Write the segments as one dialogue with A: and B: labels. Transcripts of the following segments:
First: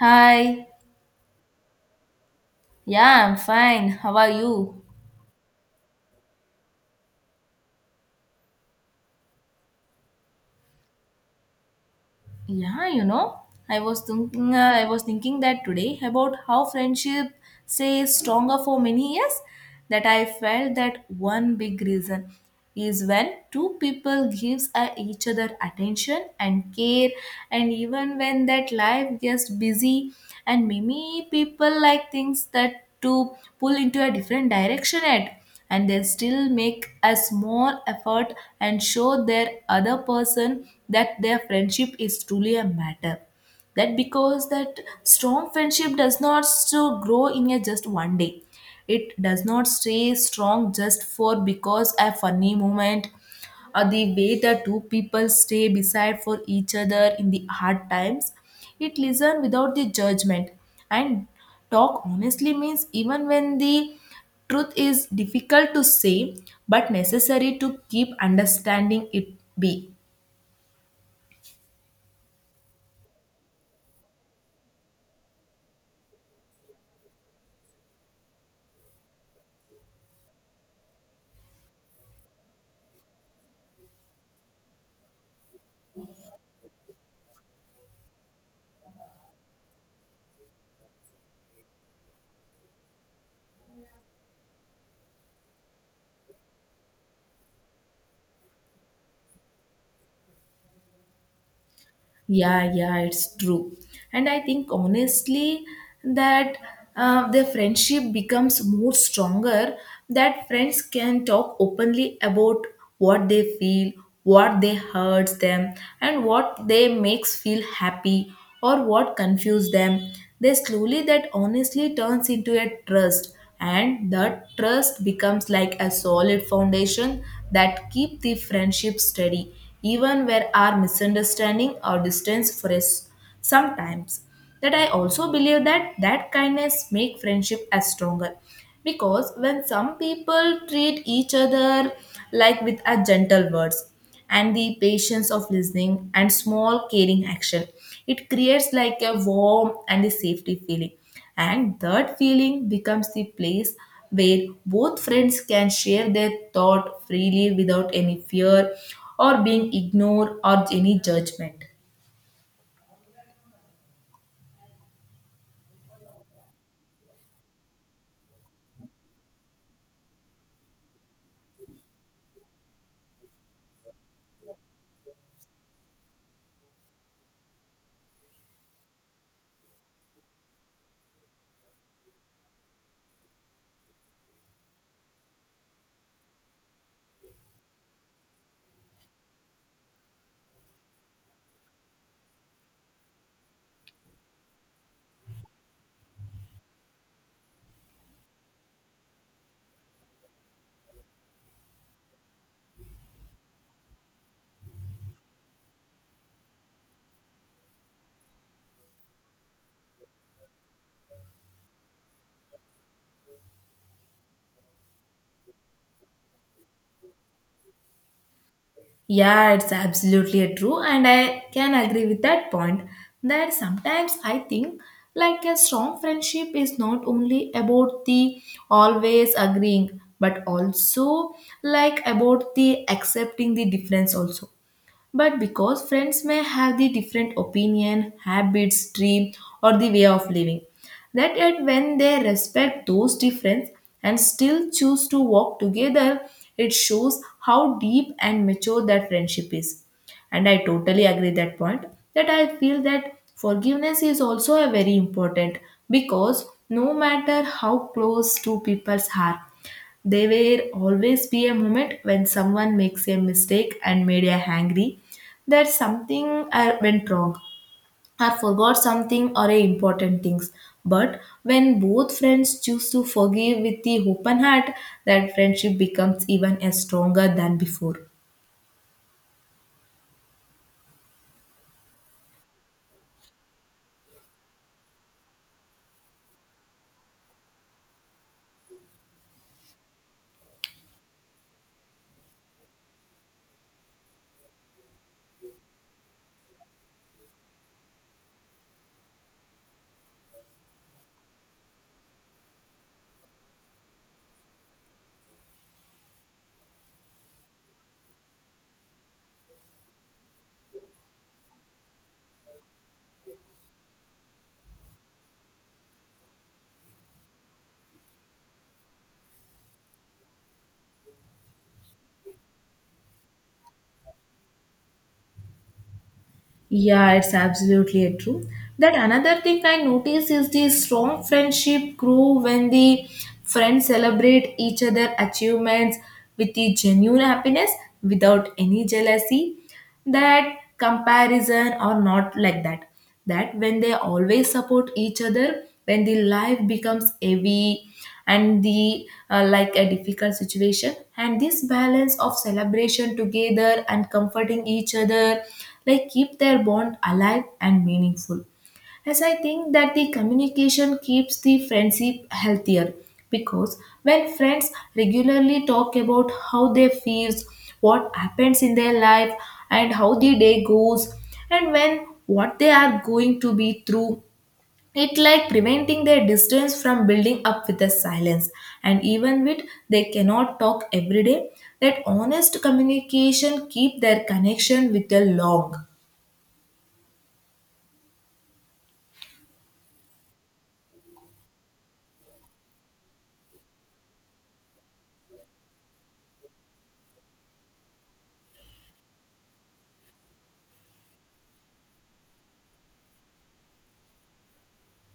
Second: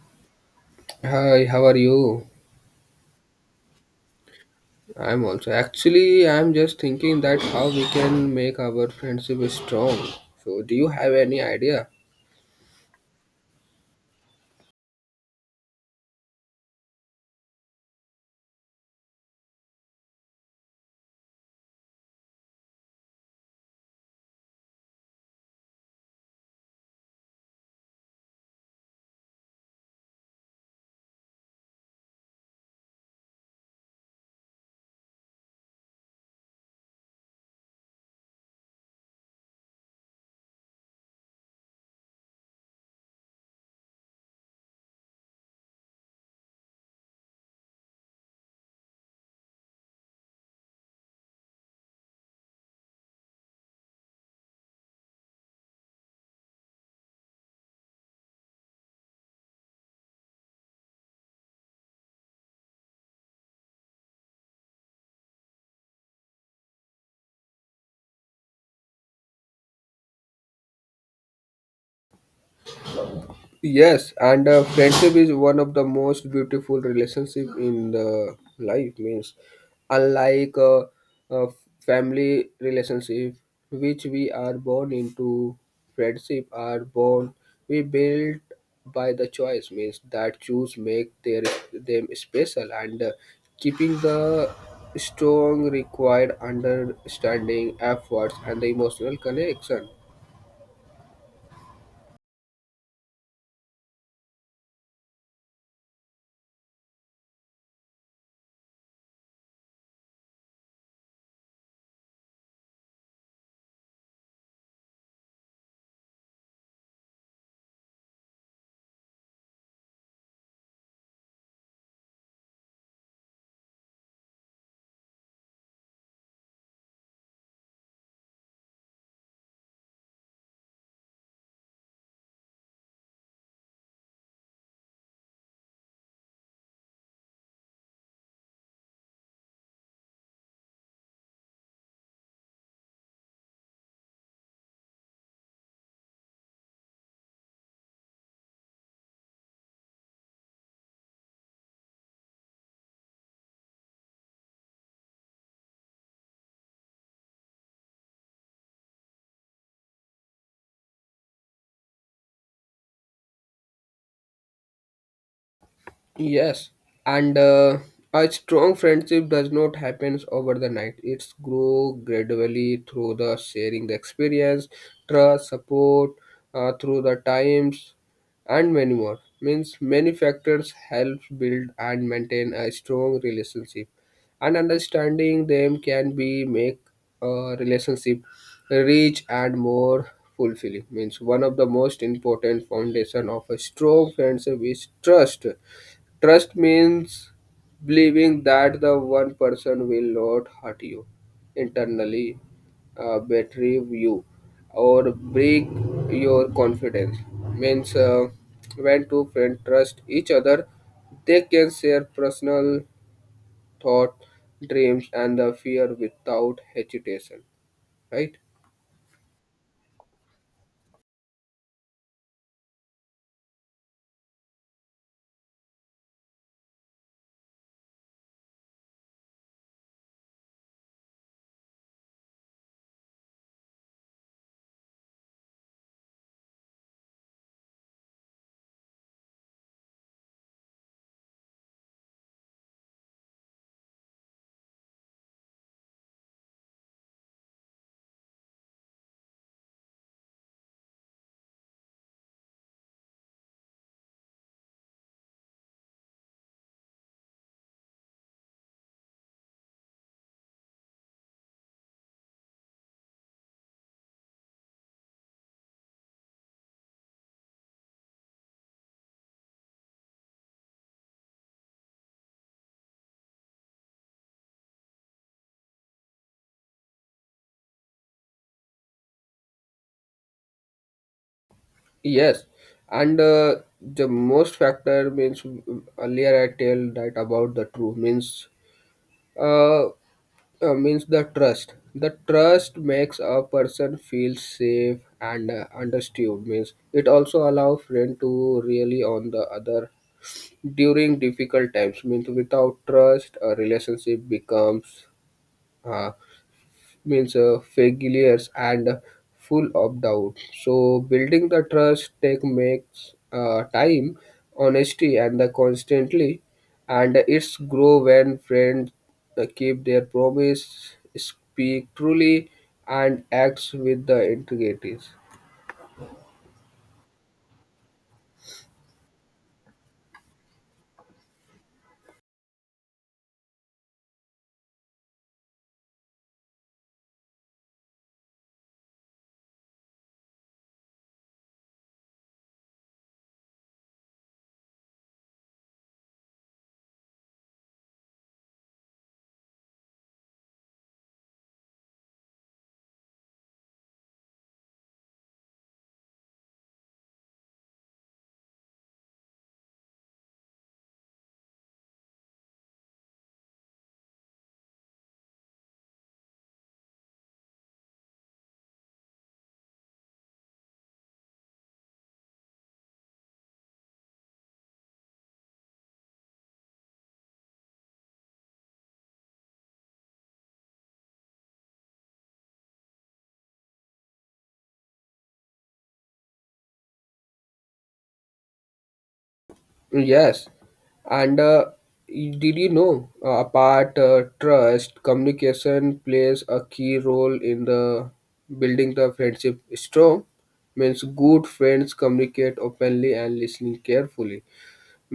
A: Hi.
B: Hi, how are you?
A: Yeah, I'm fine. How are you?
B: I'm also. Actually, I'm just thinking that how we can make our friendship strong. So, do you have any idea?
A: Yeah, you know, I was thinking that today about how friendship stays stronger for many years that I felt that one big reason is when two people gives each other attention and care, and even when that life gets busy and many people like things that to pull into a different direction at, and they still make a small effort and show their other person that their friendship is truly a matter. That because that strong friendship does not so grow in a just one day, it does not stay strong just for because a funny moment or the way the two people stay beside for each other in the hard times. It listen without the judgment and talk honestly means even when the truth is difficult to say, but necessary to keep understanding it be.
B: Yes, and friendship is one of the most beautiful relationship in the life. Means, unlike a family relationship, which we are born into, friendship are born. We build by the choice. Means that choose make their them special and keeping the strong required understanding, efforts, and the emotional connection.
A: Yeah, yeah, it's true. And I think honestly that their friendship becomes more stronger, that friends can talk openly about what they feel, what they hurts them, and what they makes feel happy or what confuse them. They slowly that honestly turns into a trust and the trust becomes like a solid foundation that keep the friendship steady even where our misunderstanding or distance for us sometimes. That I also believe that that kindness make friendship as stronger, because when some people treat each other like with a gentle words and the patience of listening and small caring action, it creates like a warm and a safety feeling, and that feeling becomes the place where both friends can share their thought freely without any fear or being ignored or any judgment.
B: Yes, and a strong friendship does not happen over the night. It's grow gradually through the sharing the experience, trust, support, through the times, and many more. Means many factors help build and maintain a strong relationship, and understanding them can be make a relationship rich and more fulfilling. Means one of the most important foundation of a strong friendship is trust. Trust means believing that the one person will not hurt you internally, betray you, or break your confidence. Means When two friends trust each other, they can share personal thought, dreams, and the fear without hesitation. Right?
A: Yeah, it's absolutely true, and I can agree with that point. That sometimes I think like a strong friendship is not only about the always agreeing, but also like about the accepting the difference also. But because friends may have the different opinion, habits, dream, or the way of living, that yet when they respect those differences and still choose to walk together, it shows how deep and mature that friendship is. And I totally agree that point. That I feel that forgiveness is also a very important, because no matter how close two peoples are, there will always be a moment when someone makes a mistake and made a angry, that something went wrong or forgot something or a important things. But when both friends choose to forgive with the open heart, that friendship becomes even a stronger than before.
B: Yes, and the most factor means earlier I tell that about the true means. Uh, means the trust makes a person feel safe and understood means it also allow friend to really on the other during difficult times means without trust a relationship becomes uh, means failures and full of doubt. So building the trust take makes time, honesty, and the constantly, and it's grow when friends keep their promise, speak truly, and acts with the integrity.
A: Yeah, it's absolutely true. That another thing I notice is the strong friendship grow when the friends celebrate each other achievements with the genuine happiness without any jealousy, that comparison or not like that, that when they always support each other when the life becomes heavy and the like a difficult situation, and this balance of celebration together and comforting each other like keep their bond alive and meaningful. As I think that the communication keeps the friendship healthier, because when friends regularly talk about how they feel, what happens in their life and how the day goes and when what they are going to be through, it like preventing their distance from building up with the silence. And even with they cannot talk every day, that honest communication keep their connection with the long.
B: Yes, and did you know, apart trust communication plays a key role in the building the friendship strong means good friends communicate openly and listening carefully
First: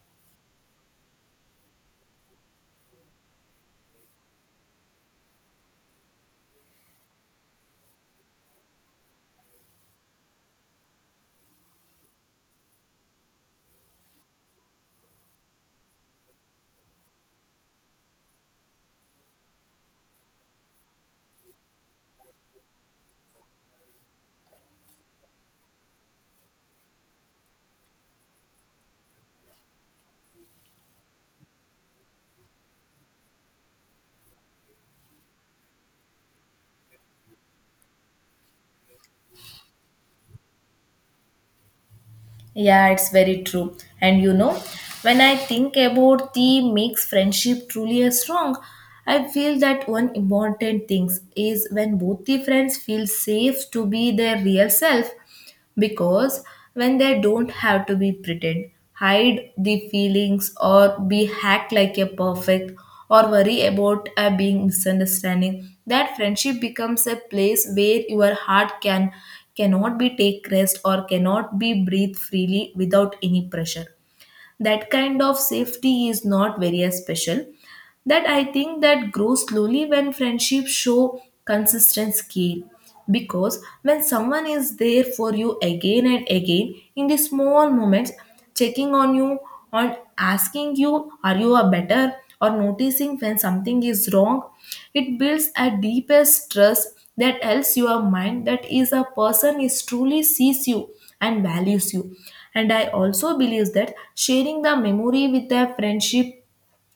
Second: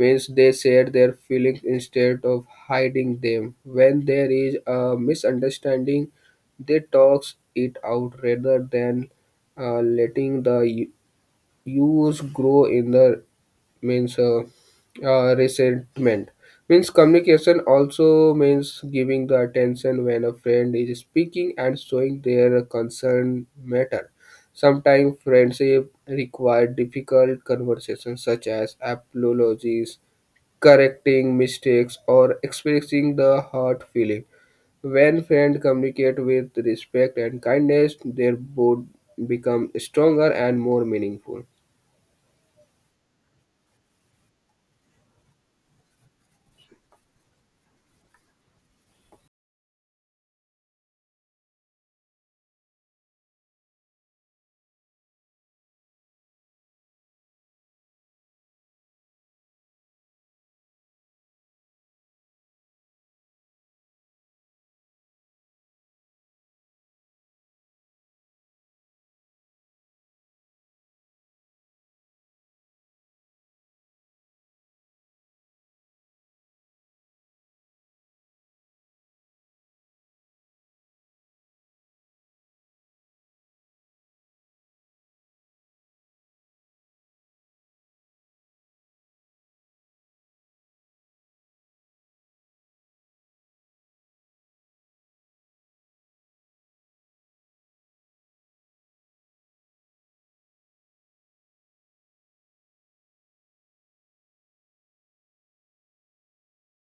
B: means they share their feelings instead of hiding them when there is a misunderstanding they talks it out rather than letting the use grow in the means resentment. Means communication also means giving the attention when a friend is speaking and showing their concern matter. Sometimes friendship require difficult conversations such as apologies, correcting mistakes, or expressing the hurt feeling. When friends communicate with respect and kindness their bond become stronger and more meaningful.
A: Yeah, it's very true. And you know, when I think about the makes friendship truly strong, I feel that one important thing is when both the friends feel safe to be their real self, because when they don't have to be pretend hide the feelings or be hacked like a perfect or worry about a being misunderstanding, that friendship becomes a place where your heart cannot be take rest or cannot be breathe freely without any pressure. That kind of safety is not very special, that I think that grows slowly when friendships show consistent care, because when someone is there for you again and again in the small moments, checking on you, on asking you are you a better or noticing when something is wrong, it builds a deepest trust that helps your mind that is a person is truly sees you and values you. And I also believe that sharing the memory with a friendship,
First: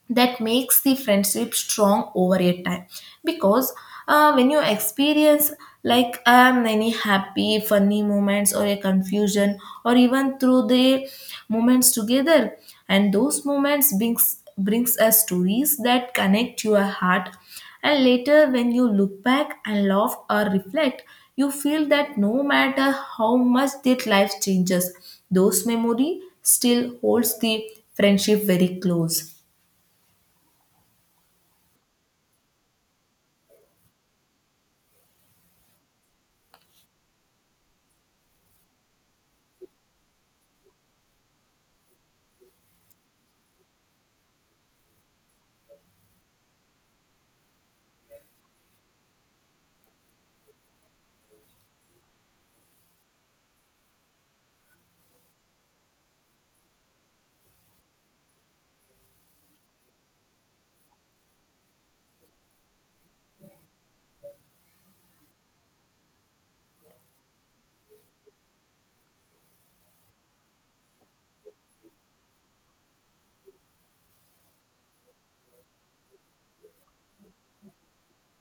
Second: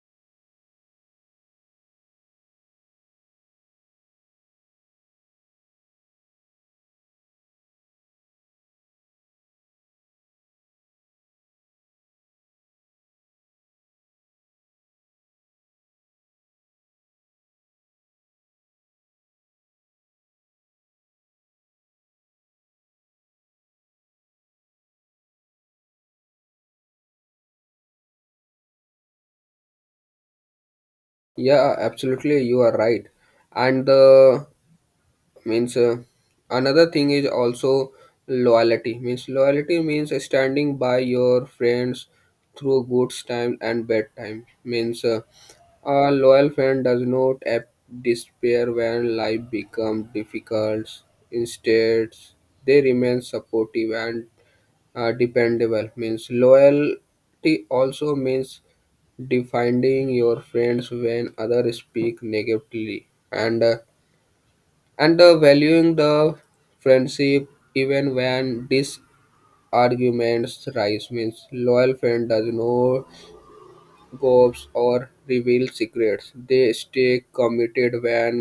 A: that makes the friendship strong over a time, because when you experience like many happy funny moments or a confusion or even through the moments together, and those moments brings us stories that connect your heart, and later when you look back and laugh or reflect, you feel that no matter how much that life changes, those memory still holds the friendship very close.
B: Yeah, absolutely, you are right. And the means another thing is also loyalty. Means loyalty means standing by your friends through good time and bad time. Means A loyal friend does not despair when life becomes difficult. Instead, they remain supportive and dependable. Means loyalty also means defending your friends when others speak negatively and valuing the friendship even when disarguments rise. Means loyal friend does not gossip or reveal secrets. They stay committed when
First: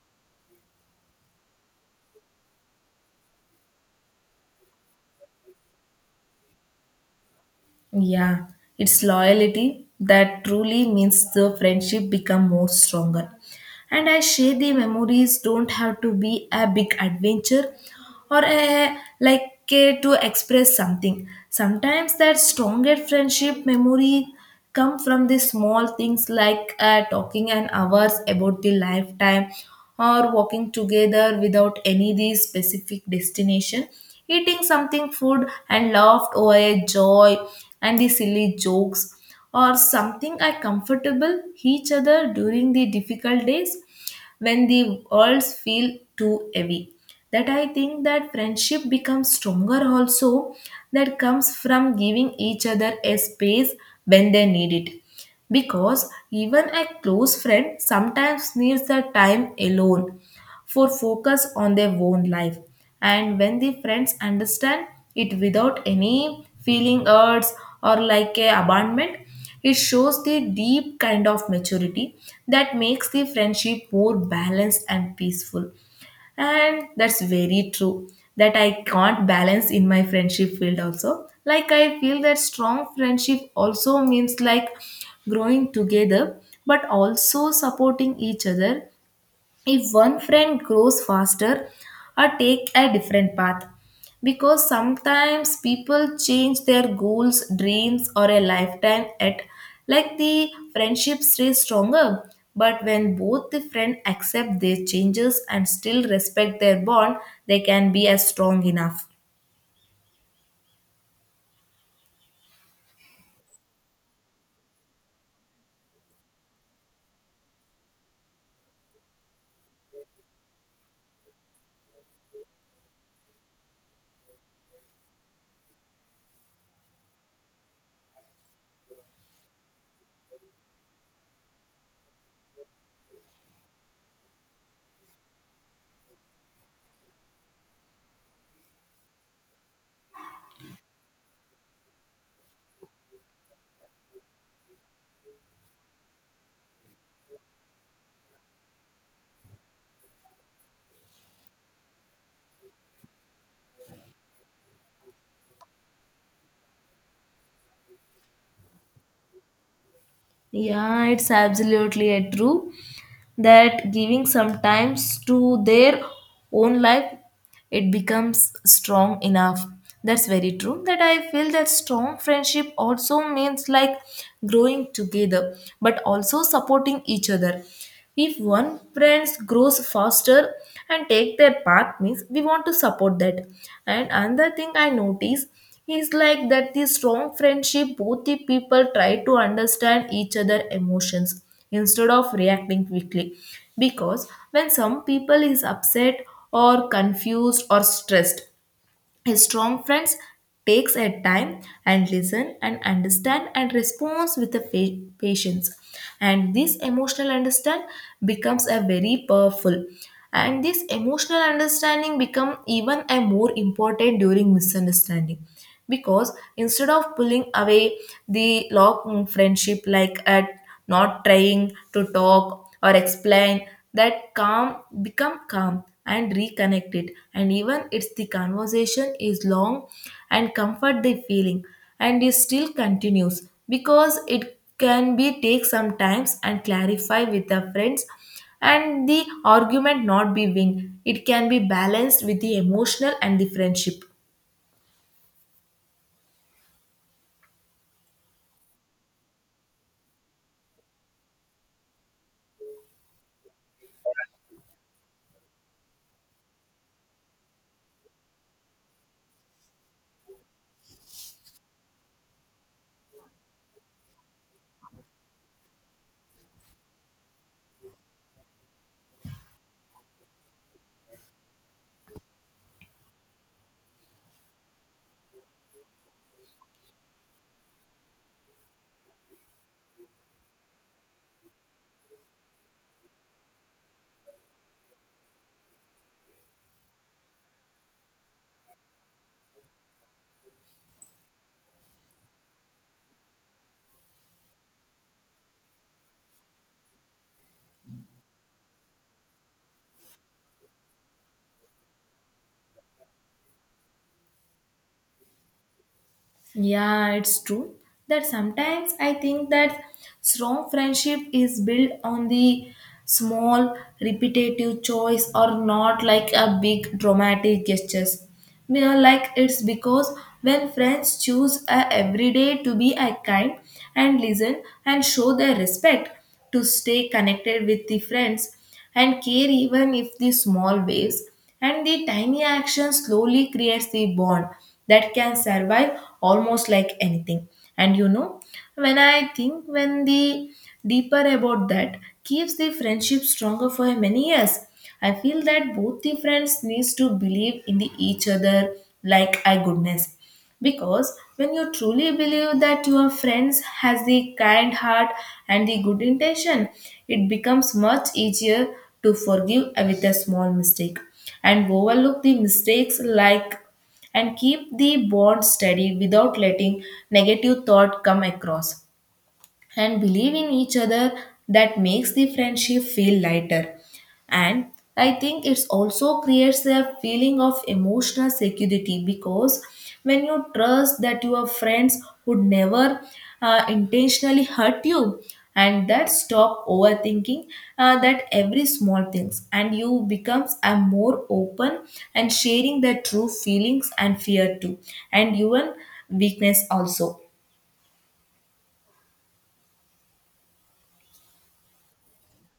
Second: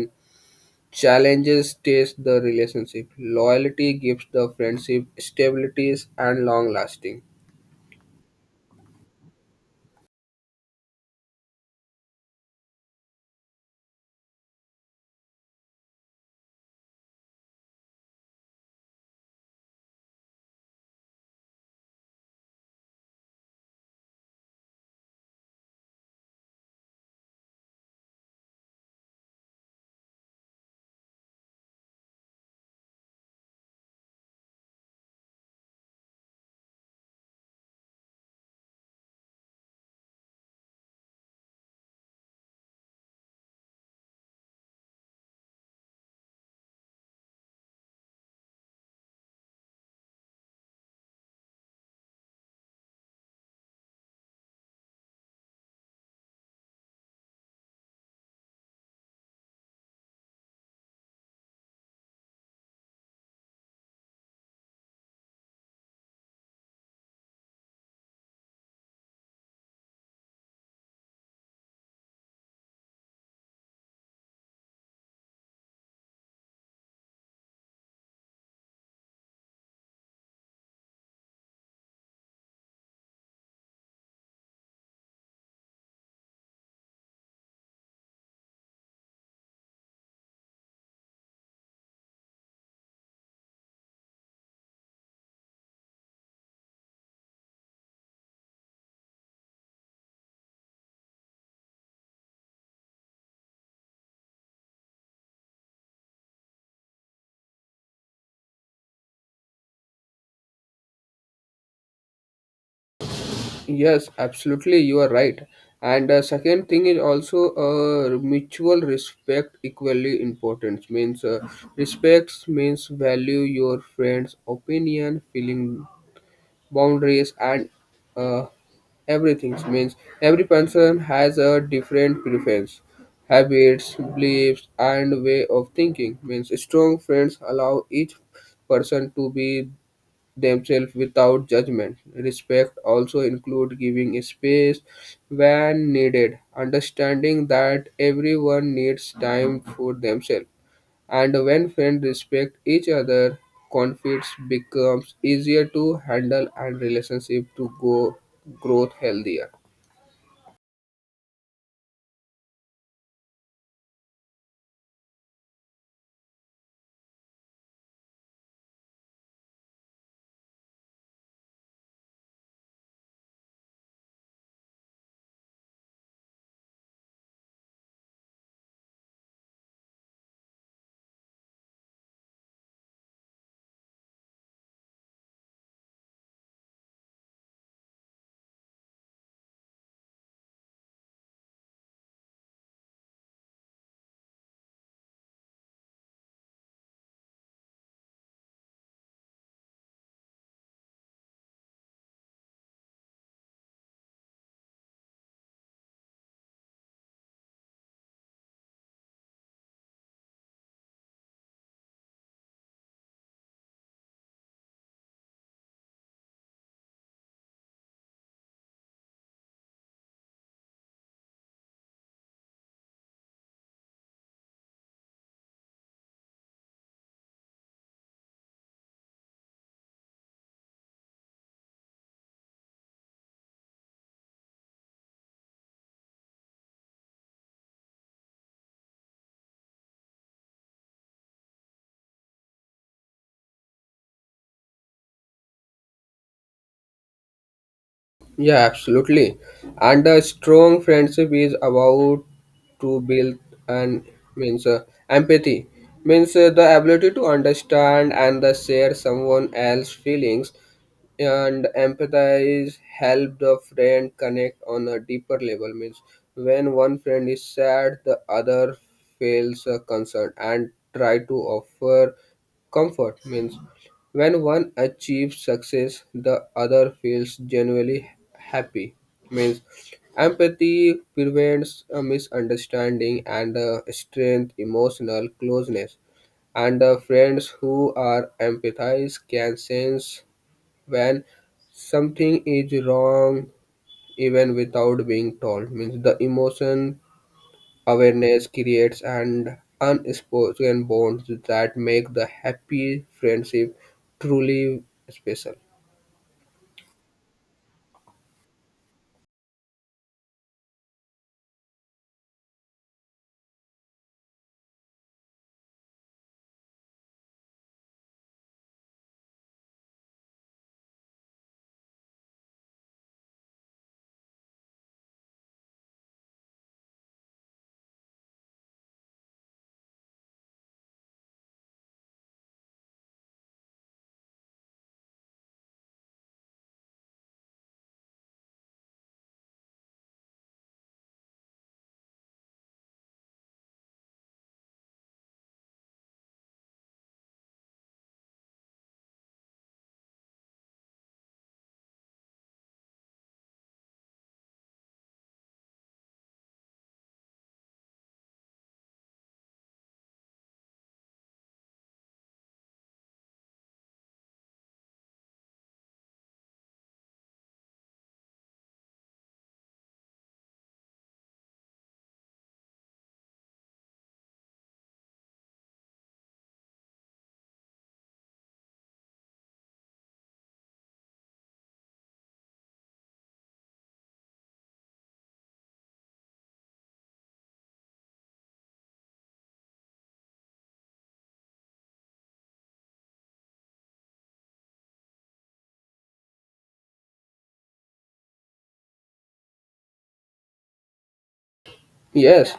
B: challenges test the relationship. Loyalty gives the friendship stability and long lasting.
A: Yeah, it's loyalty that truly means the friendship become more stronger. And I share the memories don't have to be a big adventure or a like a, to express something. Sometimes that stronger friendship memory come from the small things like talking an hours about the lifetime or walking together without any the specific destination, eating something food and laughed over a joy and the silly jokes, or something are comfortable each other during the difficult days when the worlds feel too heavy. That I think that friendship becomes stronger also, that comes from giving each other a space when they need it, because even a close friend sometimes needs the time alone for focus on their own life, and when the friends understand it without any feeling hurts or like a abandonment, it shows the deep kind of maturity that makes the friendship more balanced and peaceful. And that's very true that I can't balance in my friendship field also. Like I feel that strong friendship also means like growing together, but also supporting each other if one friend grows faster or take a different path, because sometimes people change their goals, dreams or a lifetime at, like the friendship stays stronger. But when both the friend accept their changes and still respect their bond, they can be as strong enough.
B: Yes, absolutely, you are right. And second thing is also mutual respect equally important. Means Respects means value your friends' opinion, feeling, boundaries, and uh, everything. Means every person has a different preference, habits, beliefs, and way of thinking. Means strong friends allow each person to be themselves without judgment. Respect also includes giving space when needed, understanding that everyone needs time for themselves. And when friends respect each other, conflicts becomes easier to handle and relationship to go growth healthier.
A: Yeah, it's absolutely a true, that giving sometimes to their own life, it becomes strong enough. That's very true. That I feel that strong friendship also means like growing together, but also supporting each other. If one friend grows faster and take their path, means we want to support that. And another thing I notice, it's like that the strong friendship, both the people try to understand each other emotions instead of reacting quickly. Because when some people is upset or confused or stressed, strong friends takes a time and listen and understand and responds with a patience. And this emotional understand becomes a very powerful. And this emotional understanding become even a more important during misunderstanding, because instead of pulling away the long friendship like at, not trying to talk or explain, that calm become calm and reconnect it, and even it's the conversation is long and comfort the feeling, and it still continues because it can be take some times and clarify with the friends, and the argument not be win, it can be balanced with the emotional and the friendship.
B: Yeah, absolutely. And a strong friendship is about to build and means empathy means the ability to understand and the share someone else's feelings, and empathize help the friend connect on a deeper level. Means when one friend is sad the other feels concerned and try to offer comfort. Means when one achieves success the other feels genuinely happy. Means empathy prevents a misunderstanding and strength emotional closeness, and the friends who are empathized can sense when something is wrong even without being told. Means the emotion awareness creates an unspoken bonds that make the happy friendship truly special.
A: Yeah, it's true that sometimes I think that strong friendship is built on the small repetitive choice or not like a big dramatic gestures. You know, like it's because when friends choose a everyday to be a kind and listen and show their respect to stay connected with the friends and care even if the small waves and the tiny action slowly creates the bond that can survive almost like anything. And you know, when I think when the deeper about that keeps the friendship stronger for many years, I feel that both the friends needs to believe in the each other like I goodness, because when you truly believe that your friends has the kind heart and the good intention, it becomes much easier to forgive with a small mistake and overlook the mistakes like, and keep the bond steady without letting negative thought come across, and believe in each other, that makes the friendship feel lighter. And I think it's also creates a feeling of emotional security, because when you trust that your friends would never intentionally hurt you, and that stop overthinking that every small things, and you becomes a more open and sharing their true feelings and fear too, and even weakness also.
B: Yes,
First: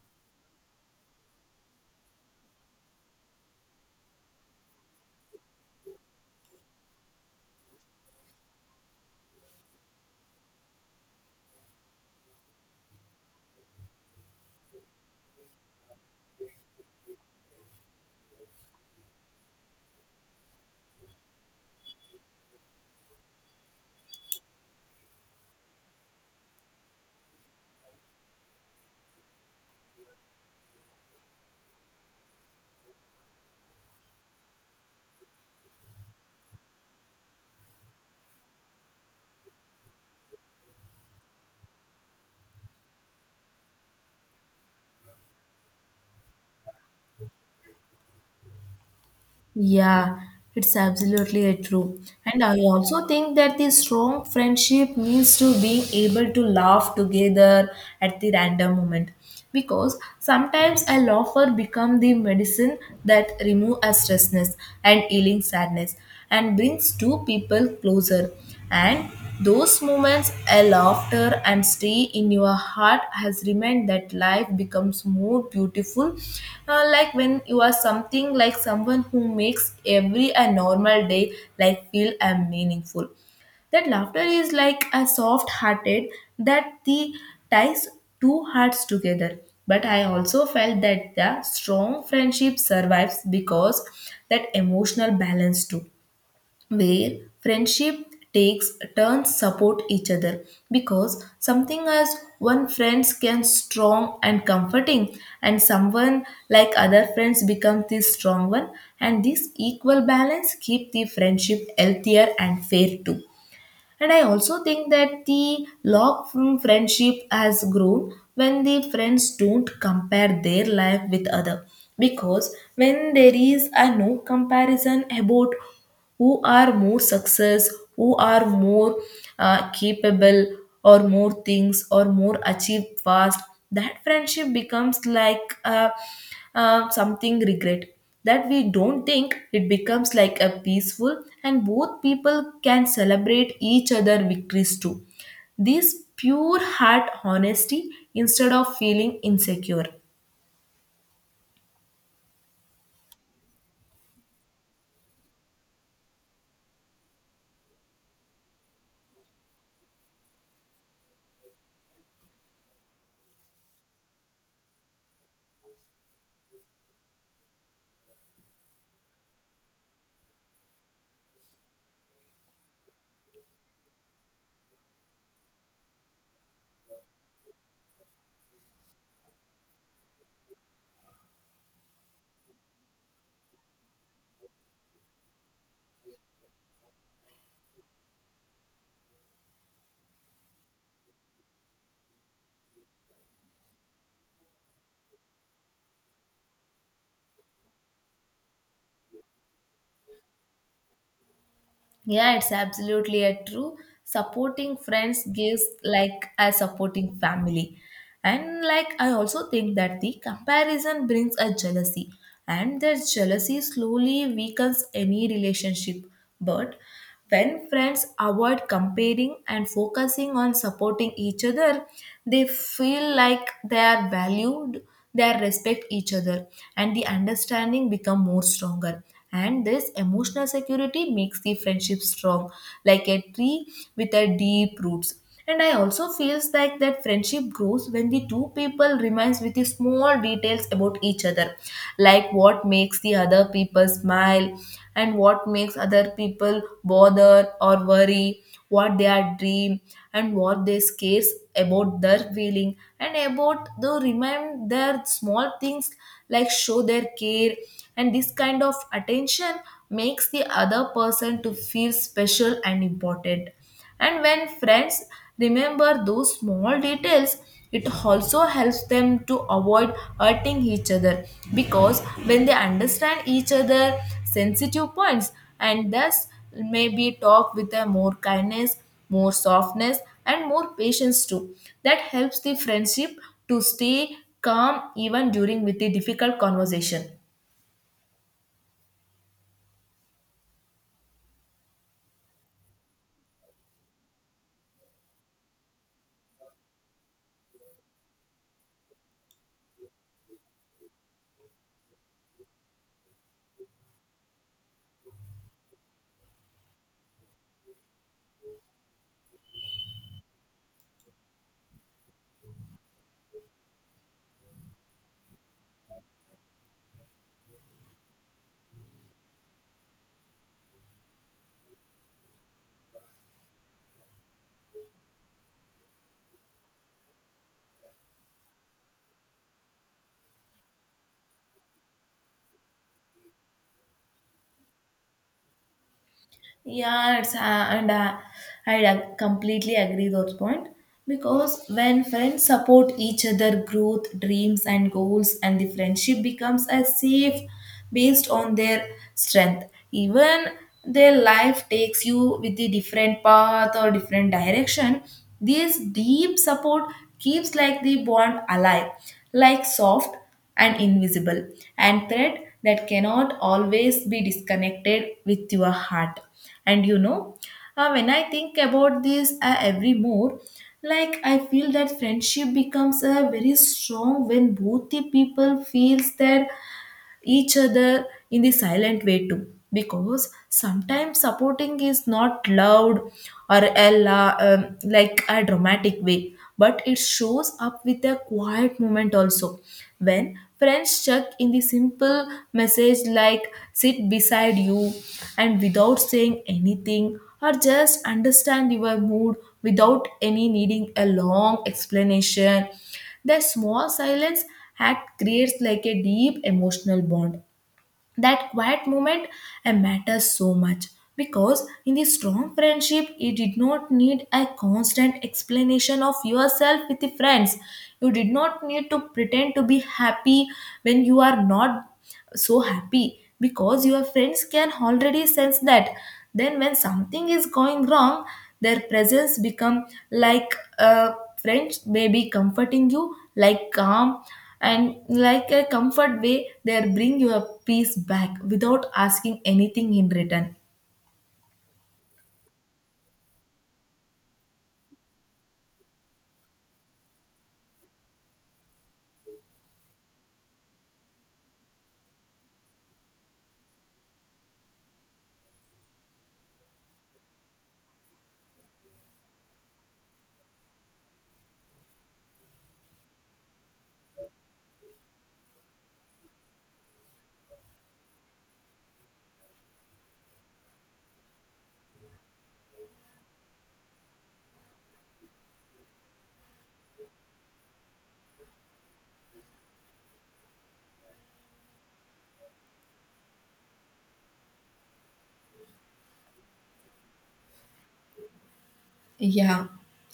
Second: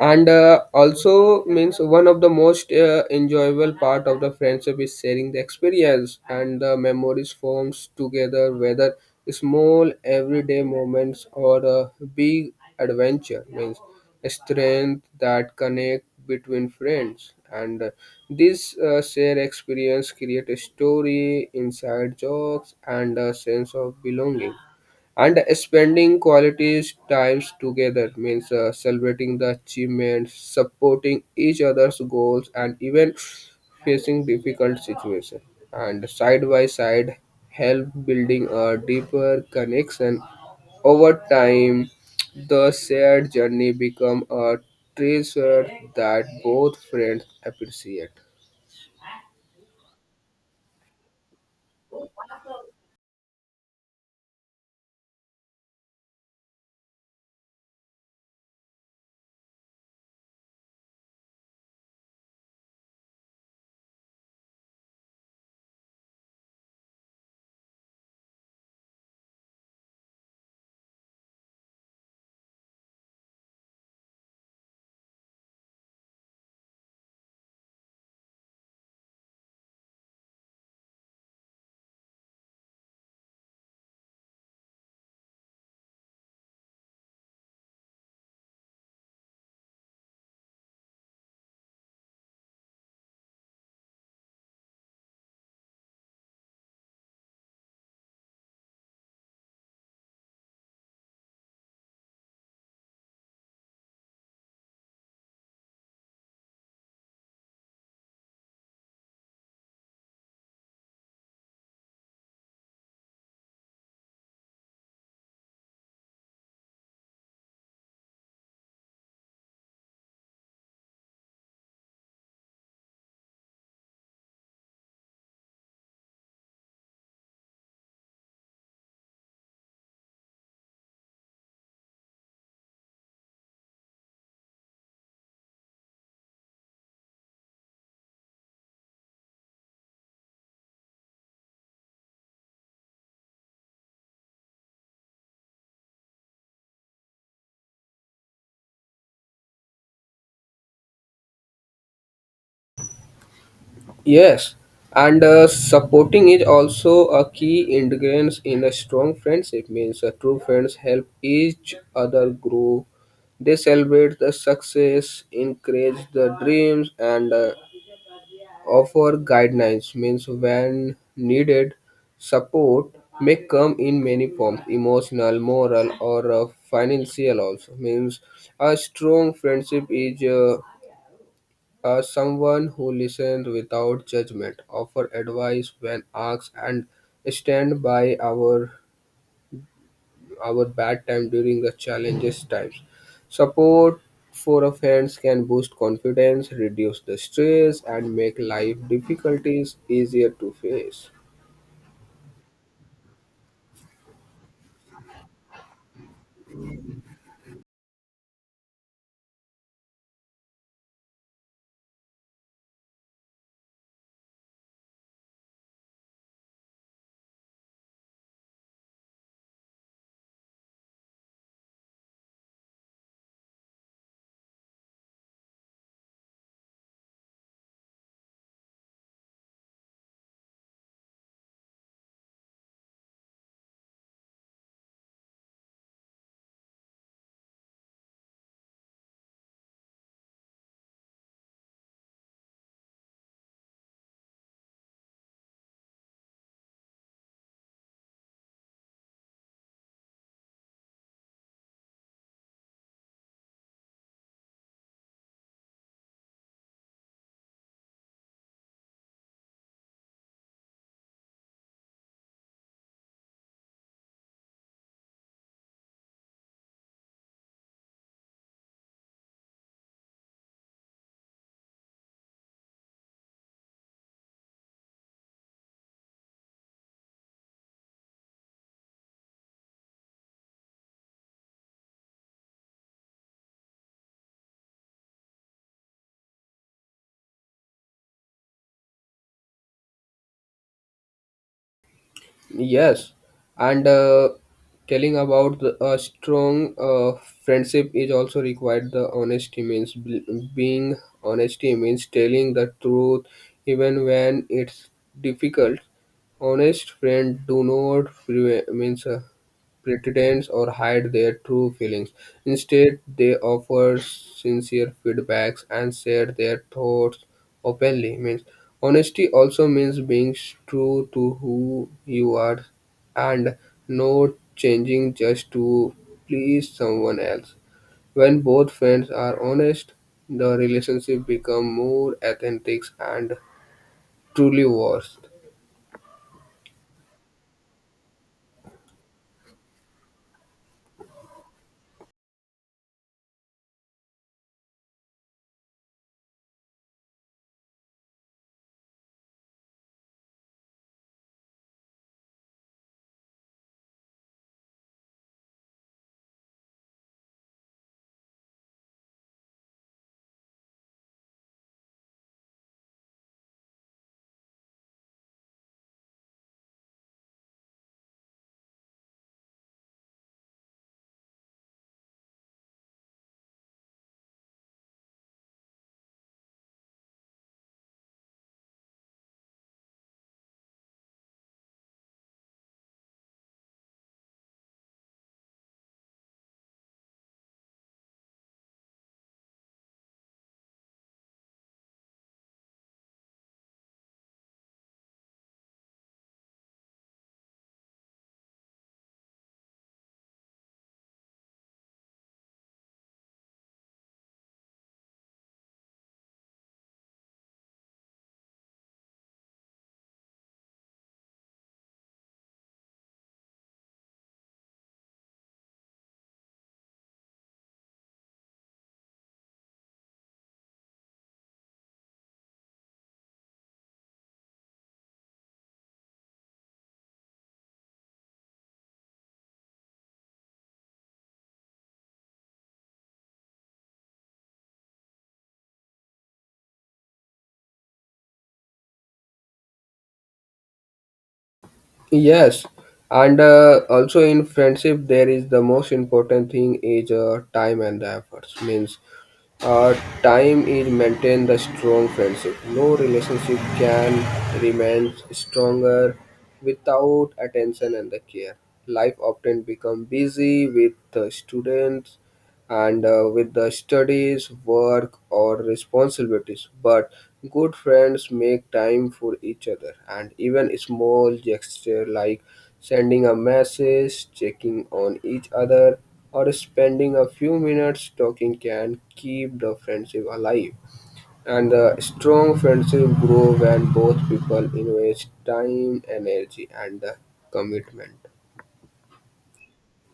B: and also means one of the most enjoyable part of the friendship is sharing the experience and the memories forms together, whether small everyday moments or a big adventure. Means a strength that connect between friends, and this shared experience create a story, inside jokes, and a sense of belonging, and spending quality times together means celebrating the achievements, supporting each other's goals, and even facing difficult situations and side by side help building a deeper connection. Over time the shared journey become a treasure that both friends appreciate.
A: Yeah, it's absolutely a true. And I also think that the strong friendship means to being able to laugh together at the random moment. Because sometimes a laugher become the medicine that remove a stressness and healing sadness and brings two people closer. And those moments a laughter and stay in your heart has remained that life becomes more beautiful. Like when you are something like someone who makes every a normal day like feel and meaningful. That laughter is like a soft hearted that the ties two hearts together. But I also felt that the strong friendship survives because that emotional balance, too, where friendship takes turns support each other, because something as one friends can strong and comforting and someone like other friends become the strong one, and this equal balance keep the friendship healthier and fair too. And I also think that the log from friendship has grown when the friends don't compare their life with other. Because when there is a no comparison about who are more success, who are more capable, or more things or more achieved fast, that friendship becomes like a something regret that we don't think, it becomes like a peaceful, and both people can celebrate each other victories too, this pure heart honesty instead of feeling insecure.
B: Yes, and supporting is also a key ingredient in a strong friendship. Means True friends help each other grow. They celebrate the success, encourage the dreams, and offer guidelines. Means when needed, support may come in many forms: emotional, moral, or financial. Also means a strong friendship is. Someone who listens without judgment, offer advice when asked, and stand by our bad time during the challenges times. Support for a friends can boost confidence, reduce the stress, and make life difficulties easier to face.
A: Yeah, it's absolutely a true. Supporting friends gives like a supporting family. And like I also think that the comparison brings a jealousy, and that jealousy slowly weakens any relationship. But when friends avoid comparing and focusing on supporting each other, they feel like they are valued, they respect each other, and the understanding become more stronger, and this emotional security makes the friendship strong like a tree with a deep roots. And I also feels like that friendship grows when the two people remains with the small details about each other, like what makes the other people smile, and what makes other people bother or worry, what they are dream, and what they scares about their feeling, and about the remind their small things like show their care. And this kind of attention makes the other person to feel special and important, and when friends remember those small details, it also helps them to avoid hurting each other, because when they understand each other sensitive points and thus maybe talk with a more kindness, more softness, and more patience too. That helps the friendship to stay calm even during with the difficult conversation.
B: Yes, and telling about the, a strong friendship is also required. The honesty means being honesty means telling the truth even when it's difficult. Honest friend do not prevent means pretend or hide their true feelings. Instead, they offer sincere feedbacks and share their thoughts openly. Means honesty also means being true to who you are and not changing just to please someone else. When both friends are honest, the relationship become more authentic and truly worth.
A: Yeah, it's, and completely agree those point, because when friends support each other growth, dreams, and goals, and the friendship becomes a safe based on their strength. Even their life takes you with the different path or different direction, this deep support keeps like the bond alive, like soft and invisible and thread that cannot always be disconnected with your heart. And you know, when I think about this every more, like I feel that friendship becomes a very strong when both the people feels that each other in the silent way too, because sometimes supporting is not loud or like a dramatic way, but it shows up with a quiet moment also, when friends check in the simple message like sit beside you and without saying anything, or just understand your mood without any needing a long explanation. That small silence act creates like a deep emotional bond. That quiet moment matters so much, because in the strong friendship you did not need a constant explanation of yourself with the friends, you did not need to pretend to be happy when you are not so happy, because your friends can already sense that. Then when something is going wrong, their presence become like a friend, may be comforting you like calm and like a comfort way, they bring you a peace back without asking anything in return.
B: Yes, and also in friendship, there is the most important thing is time and the efforts. Means, uh, time is maintain the strong friendship. No relationship can remain stronger without attention and the care. Life often become busy with students and with the studies, work, or responsibilities. But good friends make time for each other, and even small gesture like sending a message, checking on each other, or spending a few minutes talking can keep the friendship alive. And the strong friendship grow when both people invest time, energy, and the commitment.
A: Yeah,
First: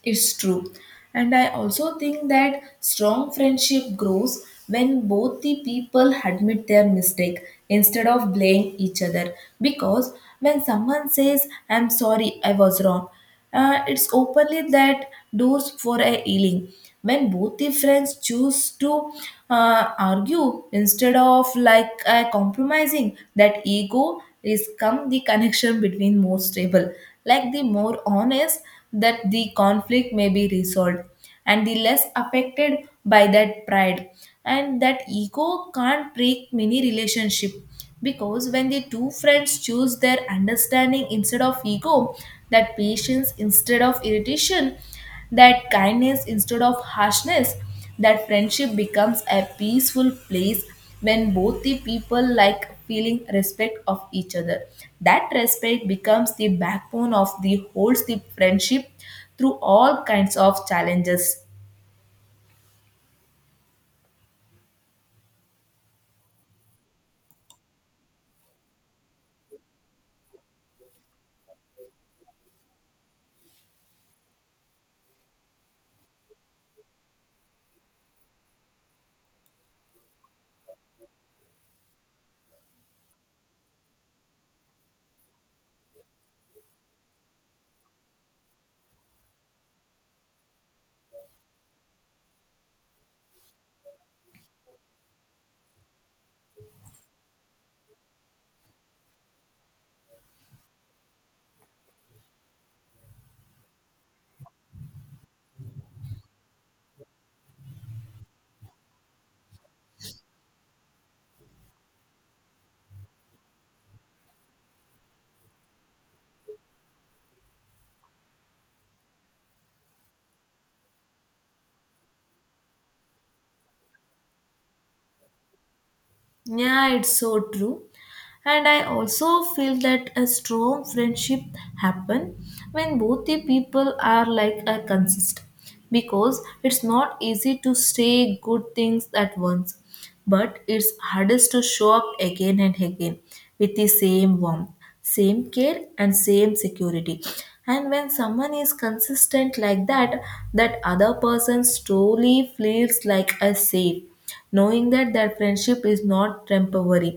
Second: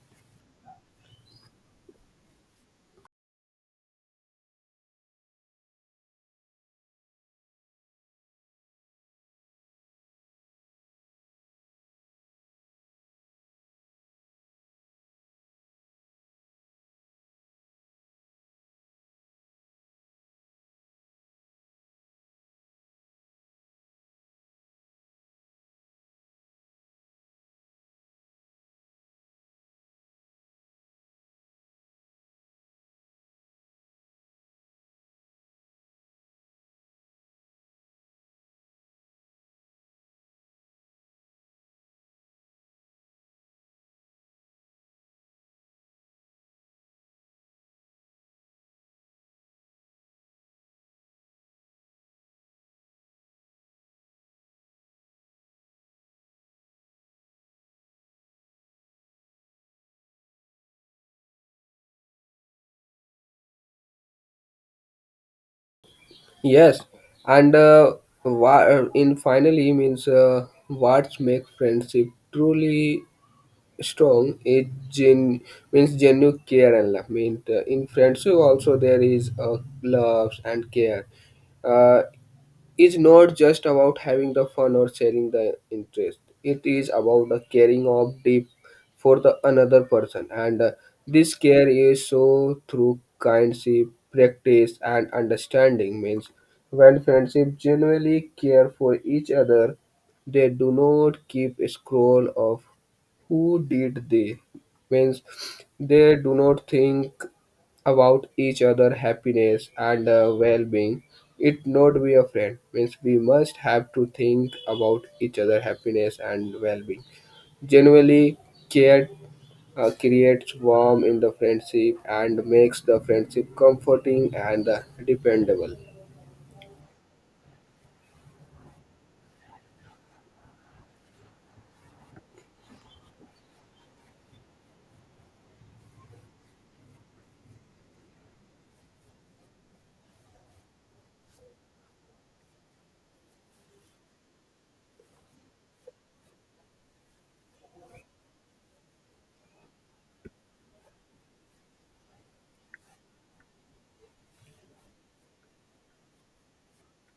A: it's true. And I also think that strong friendship grows when both the people admit their mistake instead of blaming each other. Because when someone says, I'm sorry, I was wrong, it's openly that doors for a healing. When both the friends choose to argue instead of compromising, that ego is come the connection between more stable, like the more honest, that the conflict may be resolved and the less affected by that pride. And that ego can't break many relationship, because when the two friends choose their understanding instead of ego, that patience instead of irritation, that kindness instead of harshness, that friendship becomes a peaceful place. When both the people like feeling respect of each other, that respect becomes the backbone of the holds the friendship through all kinds of challenges.
B: Yes, and in finally means what make friendship truly strong is gen means genuine care and love. Mean in friendship also there is loves and care. Uh, is not just about having the fun or sharing the interest. It is about the caring of deep for the another person, and this care is so through kindship, practice, and understanding. Means when friendship genuinely care for each other, they do not keep score of who did they. Means they do not think about each other happiness and well-being. It not be a friend means we must have to think about each other happiness and well-being generally care. Creates warmth in the friendship and makes the friendship comforting and dependable.
A: Yeah, it's so true. And I also feel that a strong friendship happen when both the people are like a consist, because it's not easy to say good things at once, but it's hardest to show up again and again with the same warmth, same care, and same security. And when someone is consistent like that, that other person slowly feels like a safe, knowing that their friendship is not temporary,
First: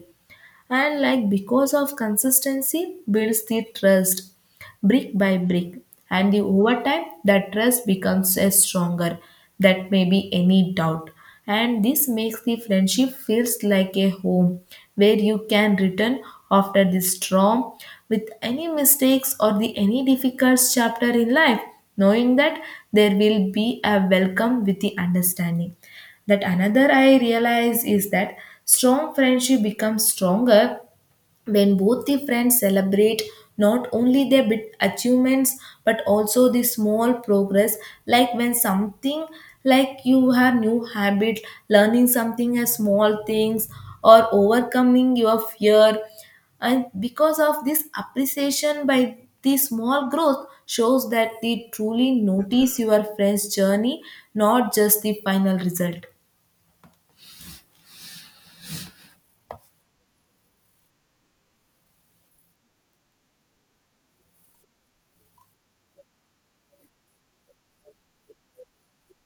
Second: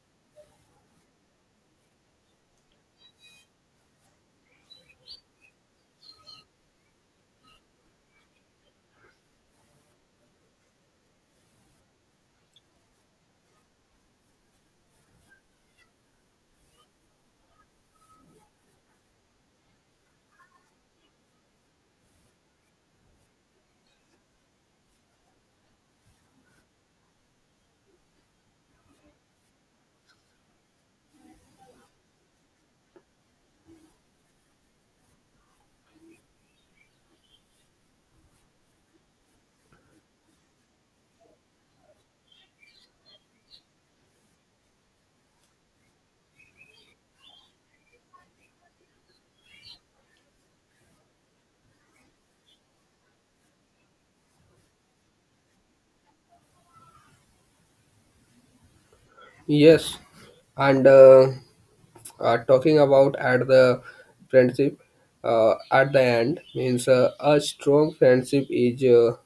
A: and like because of consistency builds the trust brick by brick. And the over time, that trust becomes a stronger that may be any doubt. And this makes the friendship feels like a home where you can return after the storm with any mistakes or the any difficult chapter in life, knowing that there will be a welcome with the understanding. That another I realize is that strong friendship becomes stronger when both the friends celebrate not only their bit achievements, but also the small progress, like when something, like you have new habit, learning something as small things, or overcoming your fear. And because of this appreciation by the small growth shows that they truly notice your friend's journey, not just the final result.
B: Yes, and talking about at the friendship at the end means a strong friendship is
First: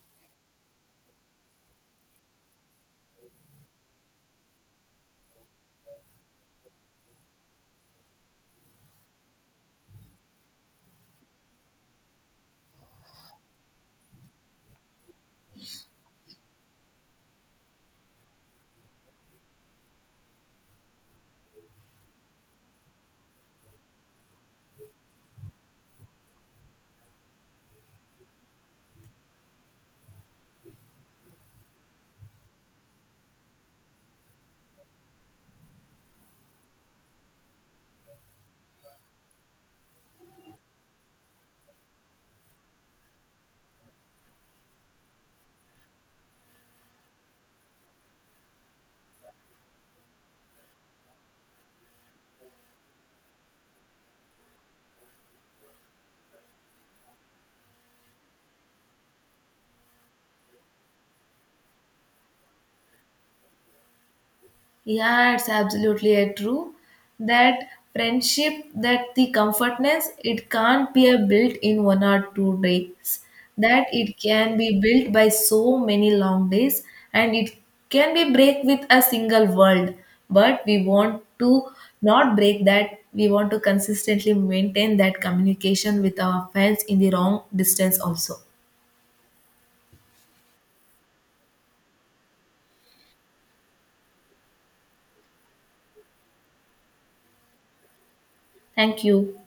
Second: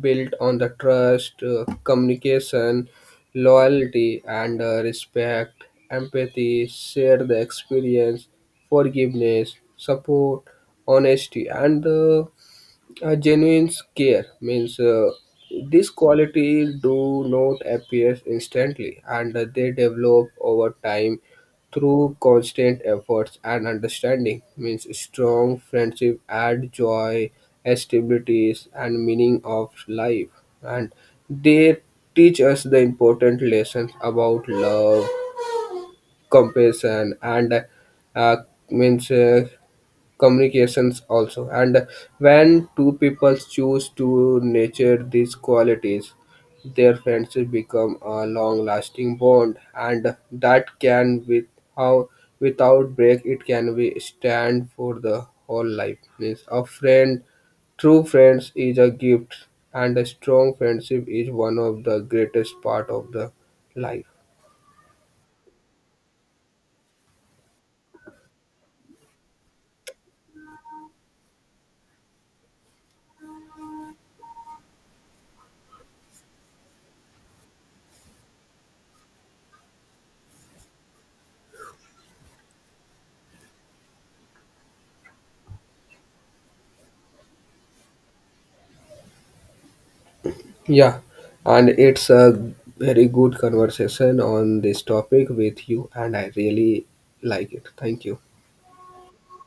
B: built on the trust, communication, loyalty, and respect, empathy, share the experience, forgiveness, support, honesty, and a genuine care. Means these qualities do not appear instantly, and they develop over time through constant efforts and understanding. Means strong friendship add joy, stabilities, and meaning of life, and they teach us the important lessons about love, compassion, and uh, means communications also. And when two people choose to nurture these qualities their friendship become a long lasting bond, and that can with how without break it can be stand for the whole life. Means a friend true friends is a gift, and a strong friendship is one of the greatest part of the life.
A: Yeah, it's absolutely a true. That friendship, that the comfortness, it can't be a built in one or two days. That it can be built by so many long days, and it can be break with a single word. But we want to not break that. We want to consistently maintain that communication with our friends in the wrong distance also.
B: Yeah, and it's a very good conversation on this topic with you, and I really like it. Thank you.
A: Thank you.